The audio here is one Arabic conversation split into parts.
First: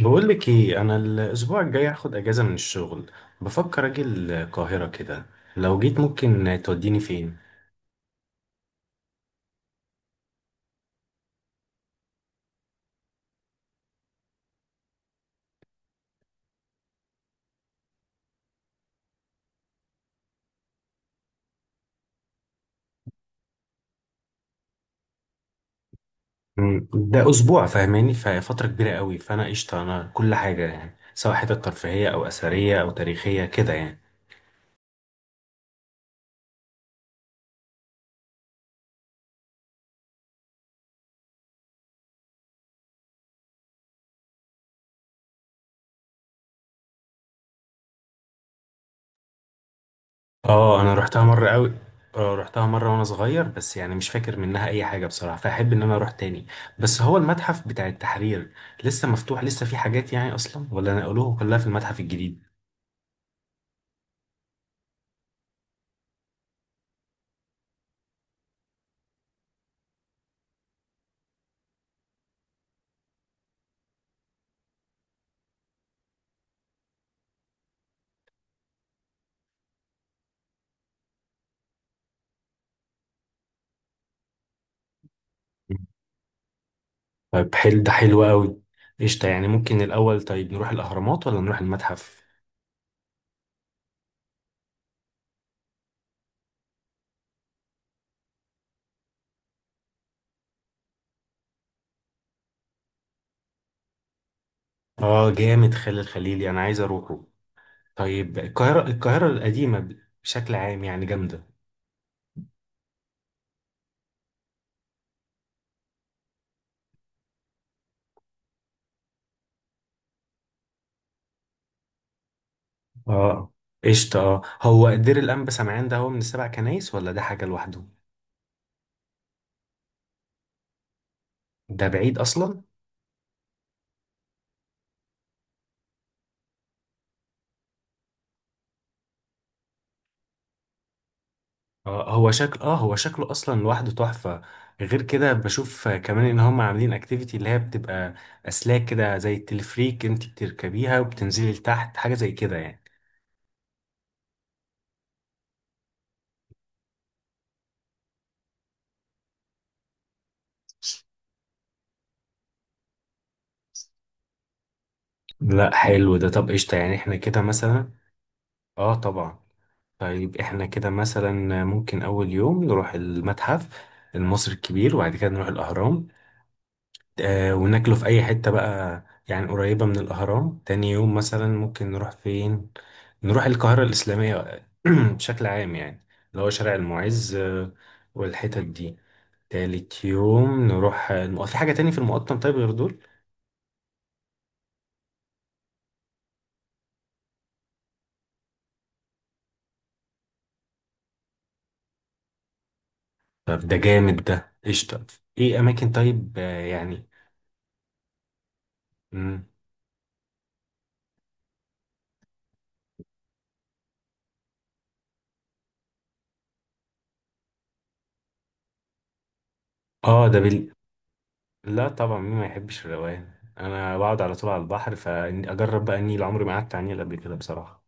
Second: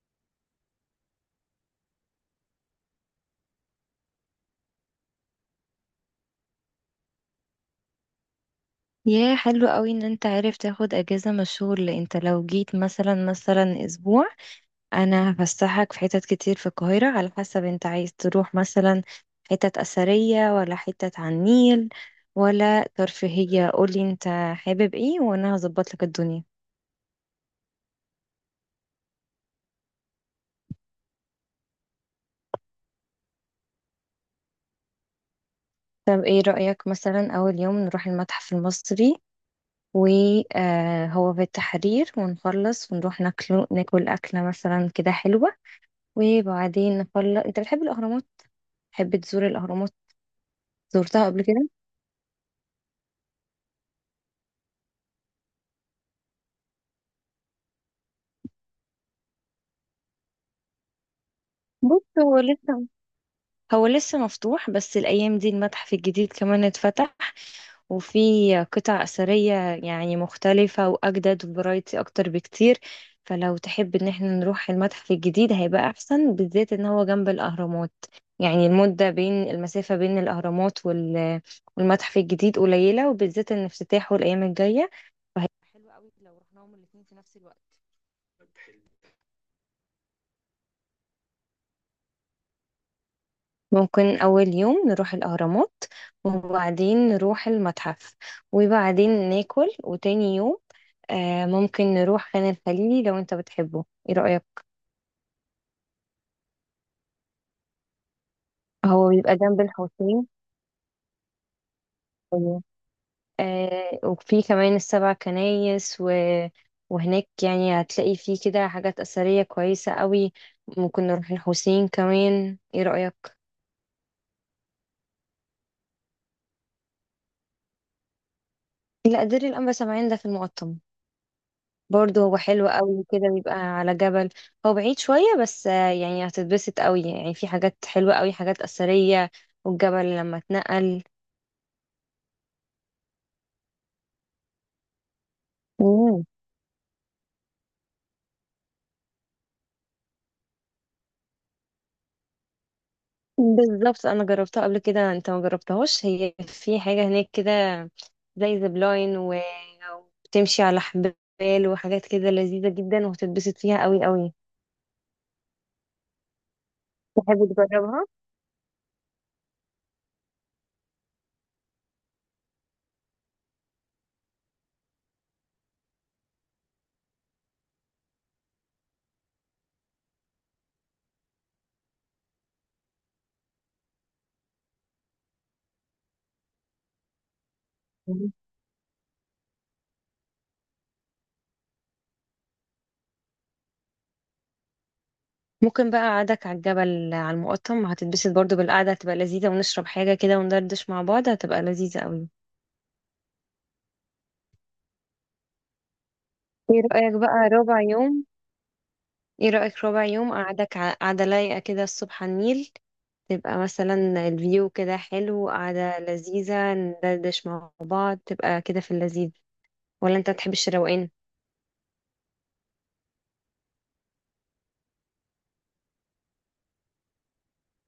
بقول لك ايه، انا الاسبوع الجاي هاخد اجازه من الشغل. بفكر اجي القاهره كده. لو جيت ممكن توديني فين؟ يا حلو قوي ان انت عارف تاخد اجازة من الشغل. انت لو جيت مثلا اسبوع، انا هفسحك في حتت كتير في القاهرة على حسب انت عايز تروح، مثلا حتت اثرية ولا حتت على النيل ولا ترفيهية. قولي انت حابب ايه وانا هظبط لك الدنيا. ده اسبوع فاهماني؟ ففتره كبيره قوي، فانا قشطه. انا كل حاجه يعني، سواء حتت ترفيهيه او اثريه او تاريخيه كده يعني. طب ايه رأيك مثلا اول يوم نروح المتحف المصري، وهو في التحرير، ونخلص ونروح ناكل أكلة مثلا كده حلوة، وبعدين نخلص. انت بتحب الأهرامات؟ تحب تزور الأهرامات؟ اه انا رحتها زرتها قبل مره كده؟ قوي. اه رحتها مره وانا صغير، بس يعني مش فاكر منها اي حاجه بصراحه، فاحب ان انا اروح تاني. بس هو المتحف بتاع التحرير لسه مفتوح؟ لسه في حاجات يعني اصلا، ولا نقلوه كلها في المتحف بص هو الجديد؟ لسه هو لسه مفتوح، بس الأيام دي المتحف الجديد كمان اتفتح، وفي قطع أثرية يعني مختلفة وأجدد وفرايتي أكتر بكتير. فلو تحب إن احنا نروح المتحف الجديد هيبقى أحسن، بالذات إن هو جنب الأهرامات. يعني المدة بين المسافة بين الأهرامات والمتحف الجديد قليلة، وبالذات إن افتتاحه الأيام الجاية، فهيبقى حلو قوي لو رحناهم الاتنين في نفس طيب الوقت. حل ده حلو قوي. قشطة، يعني ممكن الأول طيب نروح الأهرامات ولا نروح المتحف؟ ممكن أول يوم نروح الأهرامات وبعدين نروح المتحف وبعدين ناكل، وتاني يوم ممكن نروح خان الخليلي لو أنت بتحبه. إيه رأيك؟ آه جامد، خالد الخليلي أنا عايز أروحه. طيب القاهرة هو القاهرة بيبقى جنب القديمة الحسين. بشكل عام يعني جامدة. أيوة. آه، وفي كمان السبع كنايس وهناك يعني هتلاقي فيه كده حاجات أثرية كويسة قوي. ممكن نروح الحسين كمان، إيه رأيك؟ آه قشطة، آه هو دير الأنبا سمعان ده هو من السبع كنايس ولا ده حاجة لوحده؟ لا، دير الأنبا سمعان ده في المقطم. ده بعيد برضه هو أصلا؟ حلو قوي، كده بيبقى على جبل. هو بعيد شوية بس يعني هتتبسط قوي، يعني في حاجات حلوة قوي، حاجات أثرية، والجبل لما اتنقل. آه هو شكل، هو شكله أصلا لوحده تحفة. غير كده بشوف مم. كمان إن هم عاملين أكتيفيتي اللي هي بتبقى أسلاك كده زي التلفريك، أنت بتركبيها وبتنزلي لتحت، حاجة زي كده يعني. بالظبط، أنا جربتها قبل كده. أنت ما جربتهاش؟ هي في حاجة هناك كده زي زبلاين وبتمشي على حبال وحاجات كده لذيذة جدا، وهتتبسط فيها قوي قوي. لا حلو ده، طب قشطة يعني احنا كده تحب مثلا. تجربها؟ اه طبعا. طيب احنا كده مثلا ممكن اول يوم نروح المتحف المصري الكبير، وبعد كده نروح الاهرام، آه وناكله في اي حتة بقى يعني قريبة من الاهرام. تاني يوم مثلا ممكن نروح فين؟ نروح القاهرة الاسلامية بشكل عام يعني، اللي هو شارع المعز مم. والحتت دي. تالت يوم نروح في حاجة تاني في المقطم، طيب غير دول. ممكن بقى قعدك على الجبل على المقطم هتتبسط برضو، بالقعدة هتبقى لذيذة، ونشرب حاجة كده وندردش مع بعض، هتبقى لذيذة قوي. طب ده جامد، ده قشطة. ايه اماكن طيب ايه يعني. رأيك بقى ربع يوم؟ مم. ايه رأيك ربع يوم قعدة لايقة كده الصبح على النيل، تبقى مثلا الفيو كده حلو، قعدة لذيذة، ندردش مع بعض، تبقى كده في اللذيذ. ولا اه انت ده تحبش بال... الروقان؟ لا طبعا، مين ما يحبش الروقان؟ انا بقعد على طول على البحر، فاجرب بقى النيل، عمري ما قعدت على النيل قبل كده بصراحه.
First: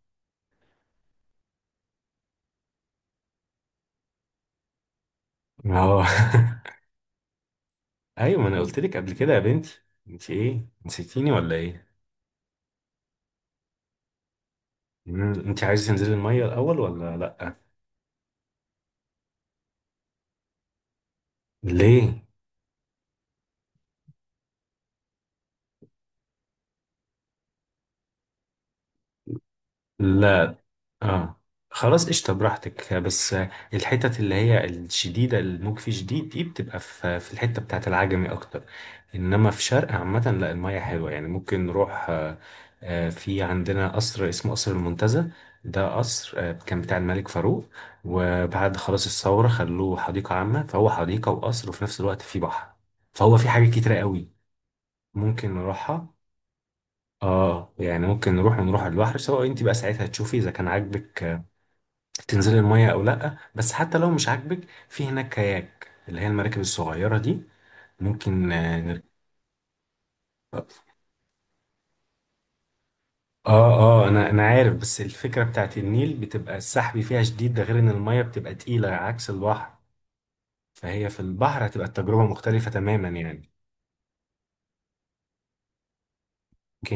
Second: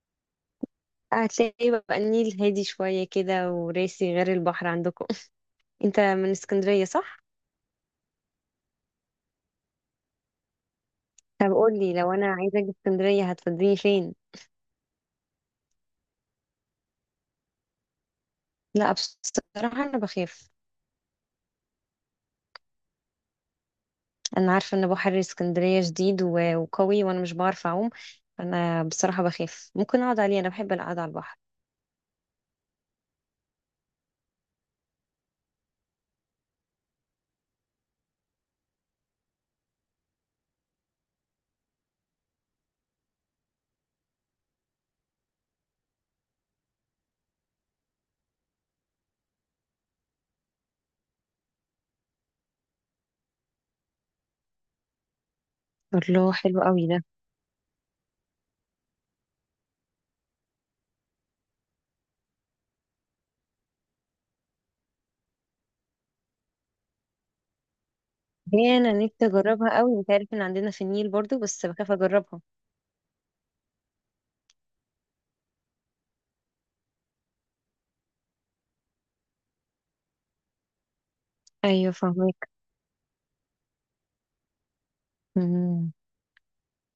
هتلاقي بقى النيل هادي شوية كده وراسي، غير البحر عندكم انت اه من اسكندرية صح؟ ايوه ما انا قلت لك قبل كده يا بنتي، انت ايه نسيتيني طب ولا ايه؟ قولي لو انا عايزة اجي اسكندرية هتفضلني فين؟ انت عايز تنزلي الميه الاول ولا لا؟ لا بصراحة انا بخاف. ليه؟ انا عارفه ان بحر اسكندريه جديد وقوي، وانا مش بعرف اعوم. انا بصراحه بخاف. ممكن اقعد عليه، لا انا بحب القعده على البحر. اه خلاص قشطة براحتك. بس الحتت اللي هي الشديدة، الموج فيه شديد، دي بتبقى في الحتة بتاعة العجمي أكتر. إنما في شرق عامة لا، المية حلوة، يعني ممكن نروح آه، آه، في عندنا قصر اسمه قصر المنتزه. ده قصر آه، كان بتاع الملك فاروق، وبعد خلاص الثورة خلوه حديقة عامة، فهو حديقة وقصر وفي نفس الوقت فيه بحر، فهو فيه حاجات كتيرة قوي ممكن نروحها. الله، حلو قوي ده. اه يعني ممكن نروح ونروح على البحر، سواء انت بقى ساعتها تشوفي اذا كان عاجبك تنزلي المية او لا، بس حتى لو مش عاجبك، في هناك كاياك اللي هي المراكب الصغيرة دي، ممكن هي انا نركب. نفسي اجربها قوي. انت عارف ان عندنا في النيل برضو، بس بخاف اجربها. اه اه انا عارف، بس الفكرة بتاعت النيل بتبقى السحب فيها شديد، ده غير ان المية بتبقى تقيلة عكس البحر، فهي في البحر هتبقى ايوه التجربة فاهمك. مختلفة تماما يعني. مم.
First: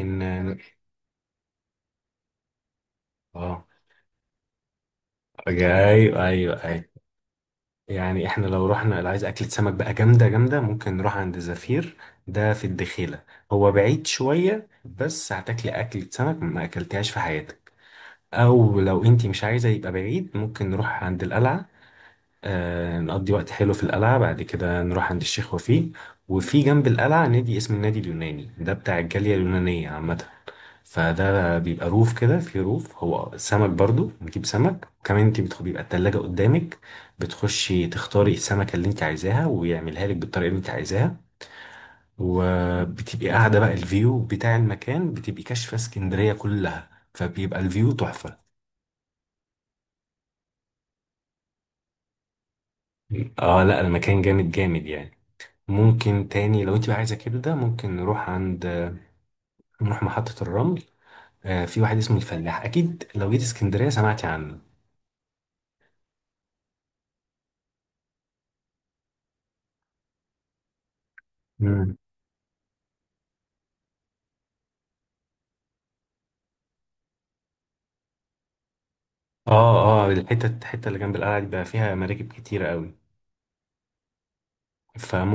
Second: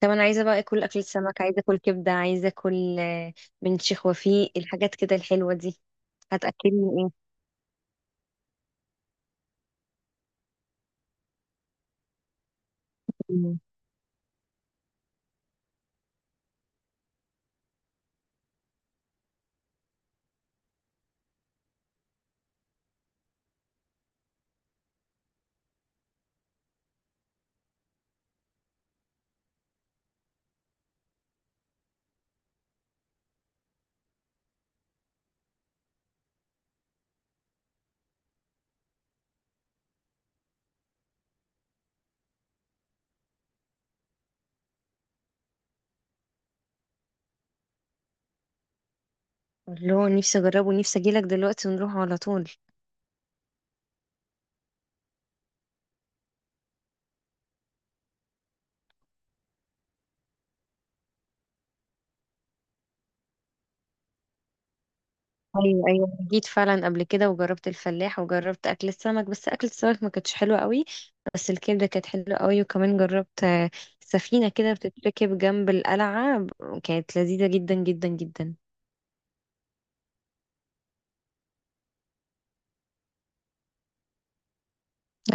طب انا عايزه اه بقى اكل، اكل سمك، عايزه اكل كبده، عايزه اكل آه، آه، من شيخ وفيق، الحاجات كده الحلوه ايوه دي. ايوه ايوه. هتاكلني ايه؟ يعني احنا لو رحنا، اللي عايز اكلة سمك بقى جامدة جامدة، ممكن نروح عند زفير. ده في الدخيلة. مم. هو بعيد شوية، بس هتاكلي أكلة سمك ما أكلتهاش في حياتك. او لو انتي مش عايزه يبقى بعيد، ممكن نروح عند القلعه، آه نقضي وقت حلو في القلعه، بعد كده نروح عند الشيخ وفيه. وفي جنب القلعه نادي اسمه النادي اليوناني، ده بتاع الجاليه اليونانيه عامه، فده بيبقى روف كده، في روف هو سمك برضو، نجيب سمك. وكمان انتي بيبقى التلاجة قدامك، بتخشي تختاري السمكة اللي انت عايزاها ويعملها لك بالطريقة اللي انت عايزاها، وبتبقي قاعدة بقى الفيو بتاع المكان بتبقي كاشفة اسكندرية كلها، فبيبقى الفيو تحفة. الله، نفسي اجربه، نفسي اجيلك دلوقتي ونروح على طول. اه لا المكان جامد جامد يعني. ممكن تاني لو انت بقى عايزه كده، ده ممكن نروح نروح محطة الرمل، آه في واحد اسمه الفلاح، اكيد لو جيت اسكندرية سمعتي عنه. ايوه ايوه، جيت فعلا قبل كده وجربت الفلاح، وجربت اكل السمك بس اكل السمك ما كانتش حلوه قوي، بس الكبده مم. كانت حلوه قوي. وكمان جربت آه، سفينه كده بتتركب جنب القلعه كانت لذيذه جدا جدا جدا. اه اه الحتة اللي جنب القلعة دي بقى فيها مراكب كتيرة قوي،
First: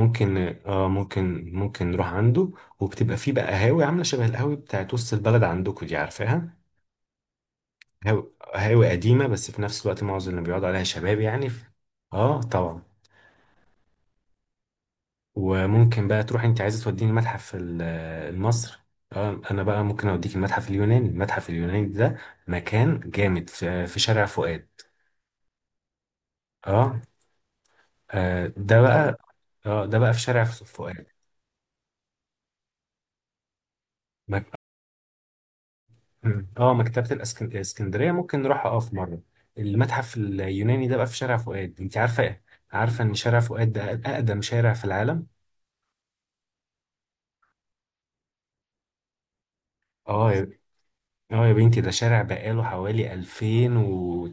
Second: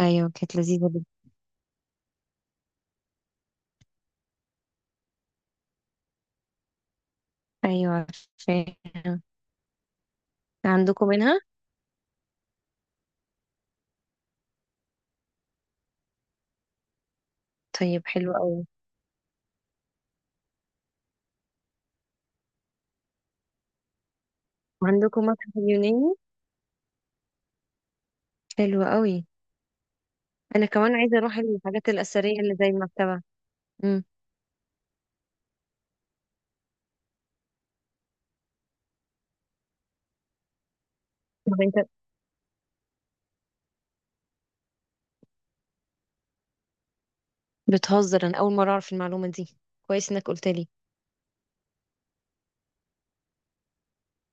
ايوه كانت اه لذيذه جدا. ممكن نروح عنده. وبتبقى فيه بقى قهاوي عاملة شبه القهاوي بتاعت وسط البلد عندكم، دي عارفاها؟ ايوه قهاوي عارفاها. قديمة، بس في نفس الوقت معظم اللي بيقعدوا عليها عندكم شباب منها؟ يعني اه طبعا. وممكن بقى تروح، انت عايزه توديني المتحف طيب حلو قوي. المصري، اه انا بقى ممكن اوديك المتحف اليوناني. المتحف اليوناني ده مكان جامد، في شارع فؤاد. وعندكم متحف اليوناني؟ اه آه، ده حلو حلو قوي. بقى. اه ده بقى في شارع انا كمان فؤاد. عايزه اروح الحاجات الاثريه اللي زي المكتبه. امم، مك... اه الاسكندرية ممكن نروحها اه في مرة. المتحف اليوناني ده بقى في شارع طب انت فؤاد. انت عارفة ايه؟ عارفة ان شارع فؤاد ده اقدم شارع في العالم؟ بتهزر، انا اول مره اعرف المعلومه دي. كويس انك اه قلت يا... لي. اه يا بنتي، ده شارع بقاله حوالي 2000 و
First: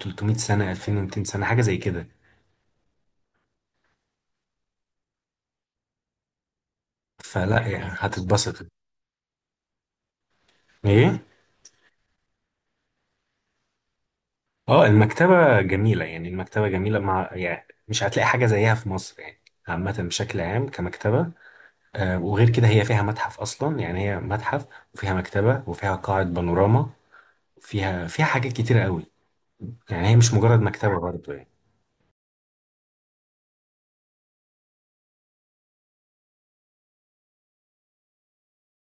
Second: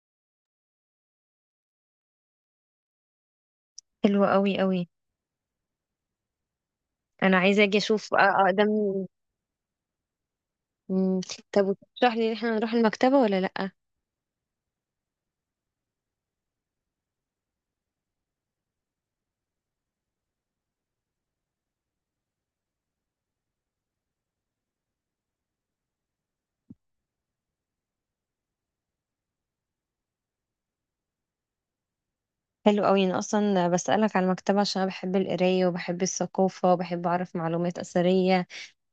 300 سنة، 2200 سنة حاجة زي كده. حلوه قوي قوي، انا عايزه فلا اجي يعني اشوف هتتبسط. اقدم. ايه؟ مم. طب وتشرح لي ان احنا نروح المكتبه ولا لا؟ اه المكتبة جميلة يعني، المكتبة جميلة، مع يعني مش هتلاقي حاجة زيها في مصر يعني، عامة بشكل عام كمكتبة. آه وغير كده هي فيها متحف أصلا، يعني هي متحف وفيها مكتبة وفيها قاعة بانوراما، فيها حاجات كتيرة قوي. يعني هي مش مجرد مكتبة برضه يعني. حلو قوي. انا اصلا بسالك على المكتبه عشان انا بحب القرايه وبحب الثقافه وبحب اعرف معلومات اثريه،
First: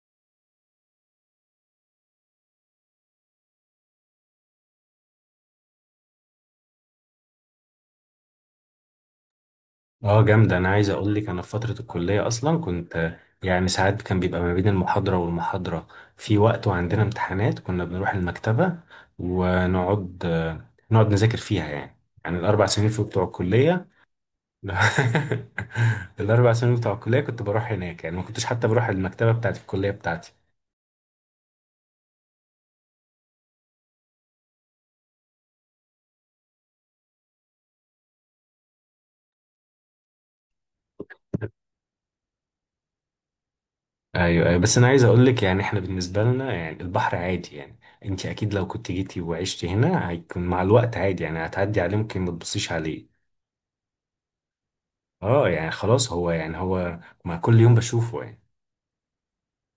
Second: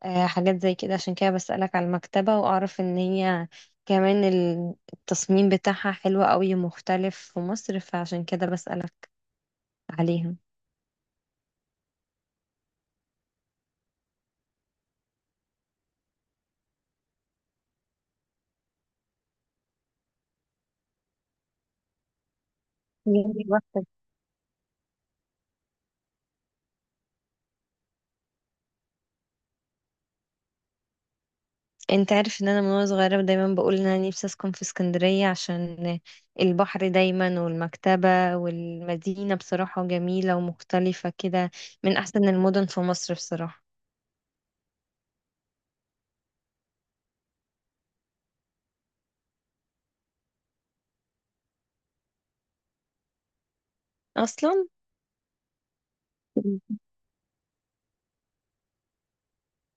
آه، حاجات زي كده، عشان كده بسالك على المكتبه. واعرف ان هي كمان التصميم بتاعها حلو قوي ومختلف في مصر، فعشان كده بسالك اه عليها. جامدة. انا عايز اقول لك، انا في فترة الكلية اصلا كنت يعني، ساعات كان بيبقى ما بين المحاضرة والمحاضرة في وقت، وعندنا امتحانات، كنا بنروح المكتبة ونقعد نذاكر فيها يعني. يعني الاربع سنين في بتوع الكلية الاربع سنين بتوع الكلية كنت بروح هناك يعني، ما كنتش حتى بروح المكتبة بتاعت الكلية بتاعتي. انت عارف ان انا من وانا صغيرة دايما بقول ان انا نفسي اسكن في اسكندرية، عشان البحر دايما والمكتبة، والمدينة بصراحة جميلة ومختلفة كده، من احسن المدن في مصر بصراحة. ايوه ايوه، بس انا عايز اقول لك يعني احنا بالنسبه لنا يعني البحر عادي يعني. انت اكيد لو كنت جيتي وعشتي هنا هيكون مع الوقت عادي يعني، هتعدي عليه ممكن ما تبصيش عليه. اصلا اه يعني خلاص هو يعني، مم، هو مع كل يوم بشوفه يعني.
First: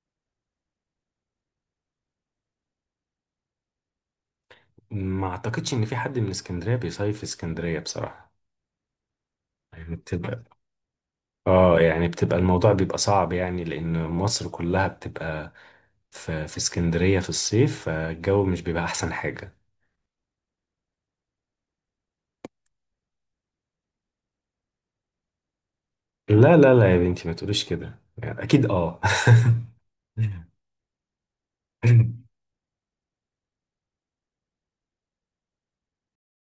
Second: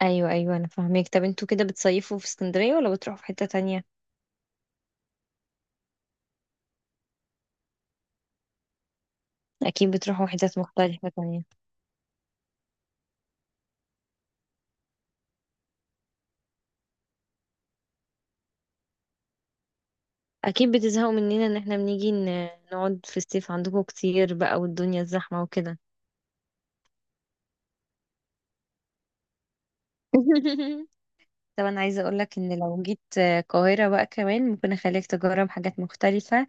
ايوه ايوه، انا فاهمك. طب انتوا كده بتصيفوا في اسكندرية ولا بتروحوا في حتة تانية؟ ما اعتقدش ان في حد من اسكندريه بيصيف في اسكندريه بصراحه. اكيد يعني بتروحوا بتبقى حتت مختلفة تانية. اه يعني بتبقى الموضوع بيبقى صعب، يعني لان مصر كلها بتبقى في اسكندريه في الصيف، فالجو مش بيبقى احسن حاجه. اكيد بتزهقوا مننا ان احنا نقعد في الصيف عندكم كتير بقى، والدنيا الزحمة وكده. لا لا لا يا بنتي ما تقوليش كده يعني، اكيد اه طب انا عايزه اقول لك ان لو جيت آه، القاهره بقى، كمان ممكن اخليك تجرب حاجات مختلفه،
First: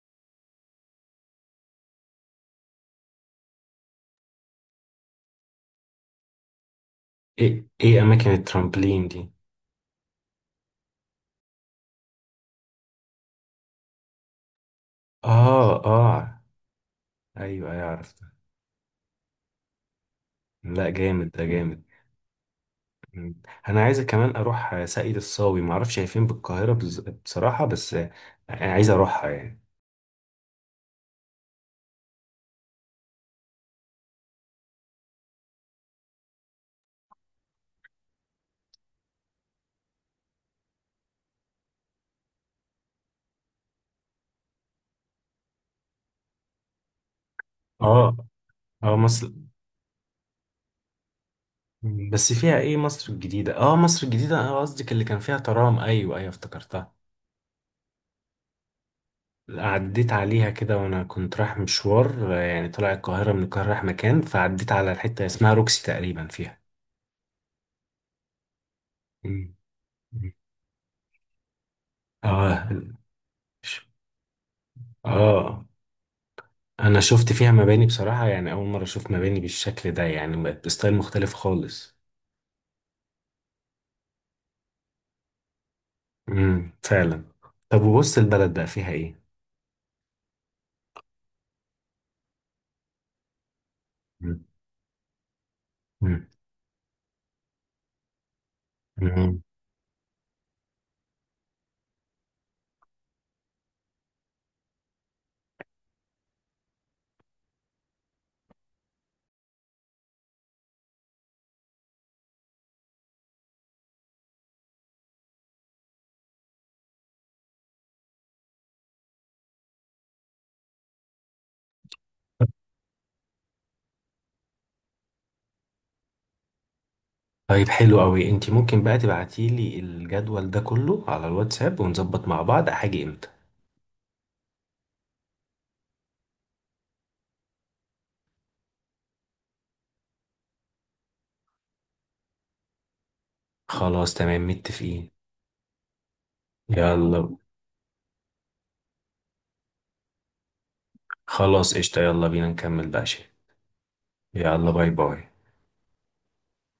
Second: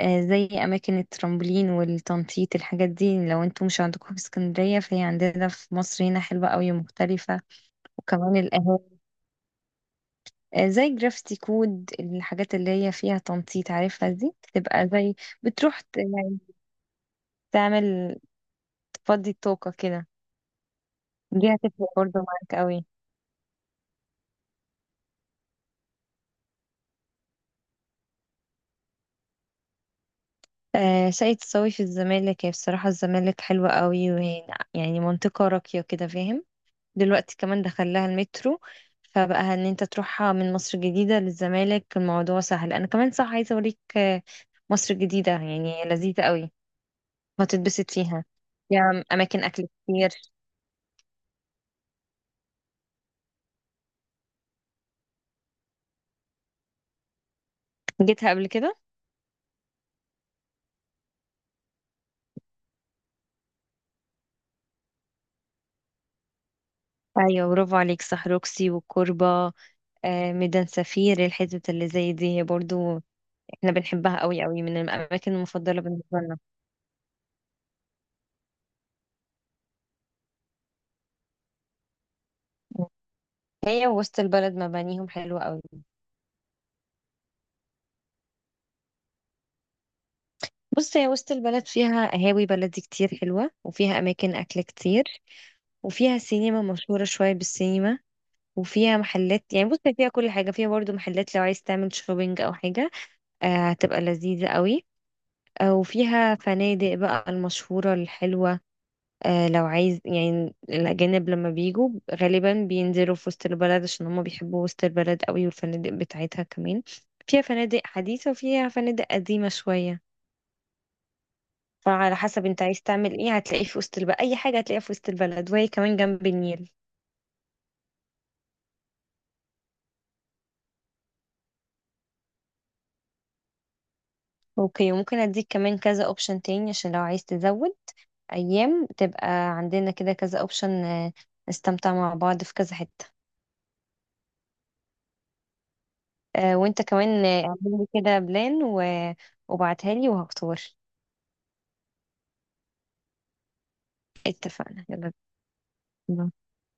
آه، زي اماكن الترامبولين والتنطيط. الحاجات دي لو انتوا مش عندكم في اسكندريه، فهي عندنا في مصر هنا حلوه قوي مختلفه. ايه ايه اماكن وكمان القهاوي، الترامبلين دي؟ آه، زي جرافيتي كود، الحاجات اللي هي فيها تنطيط، عارفها دي، تبقى زي اه اه يعني ايوه ايوه تعمل، عرفتها. تفضي الطاقه كده، لا جامد ده دي جامد. هتفرق برضه معاك قوي. مم. انا عايز كمان اروح ساقية الصاوي، ما اعرفش هي فين بالقاهره بصراحه، بس آه، عايز اروحها يعني. آه، شقة صاوي في الزمالك، هي بصراحة الزمالك حلوة قوي، وهي يعني منطقة راقية كده، فاهم؟ دلوقتي كمان دخل لها المترو، فبقى ان انت تروحها من مصر الجديدة للزمالك الموضوع سهل. انا كمان صح عايزة اوريك آه، مصر الجديدة، يعني لذيذة قوي، هتتبسط اه فيها، اه فيها مصر، اماكن اكل كتير. بس فيها ايه مصر الجديده؟ اه مصر الجديده، اه قصدك اللي كان فيها ترام، ايوه ايوه افتكرتها. جيتها قبل كده؟ عديت عليها كده وانا كنت رايح مشوار، آه يعني طلع القاهره، من القاهره رايح مكان، فعديت على الحته اسمها روكسي تقريبا فيها. ايوه، برافو عليك، صح، روكسي والكوربة، مم. مم. آه، ميدان سفير، الحتت اللي زي دي اه برضو ش- احنا بنحبها قوي قوي، من الاماكن اه المفضلة بالنسبة لنا. انا شفت فيها مباني بصراحه، يعني اول مره اشوف مباني بالشكل ده، يعني بقت بستايل مختلف خالص. هي وسط البلد مبانيهم حلوة قوي. فعلا. طب وبص البلد بقى فيها ايه؟ بص هي وسط البلد فيها قهاوي بلدي كتير حلوة، وفيها أماكن مم. أكل كتير، وفيها مم. سينما مشهورة، شوية بالسينما، وفيها مم. محلات. يعني بص هي فيها كل حاجة، فيها برضو محلات لو عايز تعمل شوبينج أو حاجة، آه، هتبقى لذيذة قوي. آه، وفيها فنادق بقى المشهورة الحلوة، آه، لو عايز. يعني الأجانب لما بيجوا غالبا بينزلوا في وسط البلد عشان هما بيحبوا وسط البلد قوي، والفنادق بتاعتها كمان فيها فنادق حديثة وفيها فنادق قديمة شوية. فعلى حسب انت عايز تعمل ايه هتلاقيه في وسط البلد، اي حاجة هتلاقيها في وسط البلد، وهي كمان جنب النيل. طيب حلو قوي، انت ممكن بقى تبعتي لي الجدول ده كله على الواتساب، ونظبط مع بعض هاجي امتى. اوكي، وممكن اديك كمان كذا اوبشن تاني، عشان لو عايز تزود ايام تبقى عندنا كده كذا اوبشن، نستمتع مع بعض في كذا حتة. خلاص تمام متفقين. آه، وانت كمان يلا. آه، اعمل لي كده بلان وبعتها لي وهختار. خلاص قشطة يلا بينا نكمل بقى شيء. يلا اتفقنا، باي يلا باي. بينا.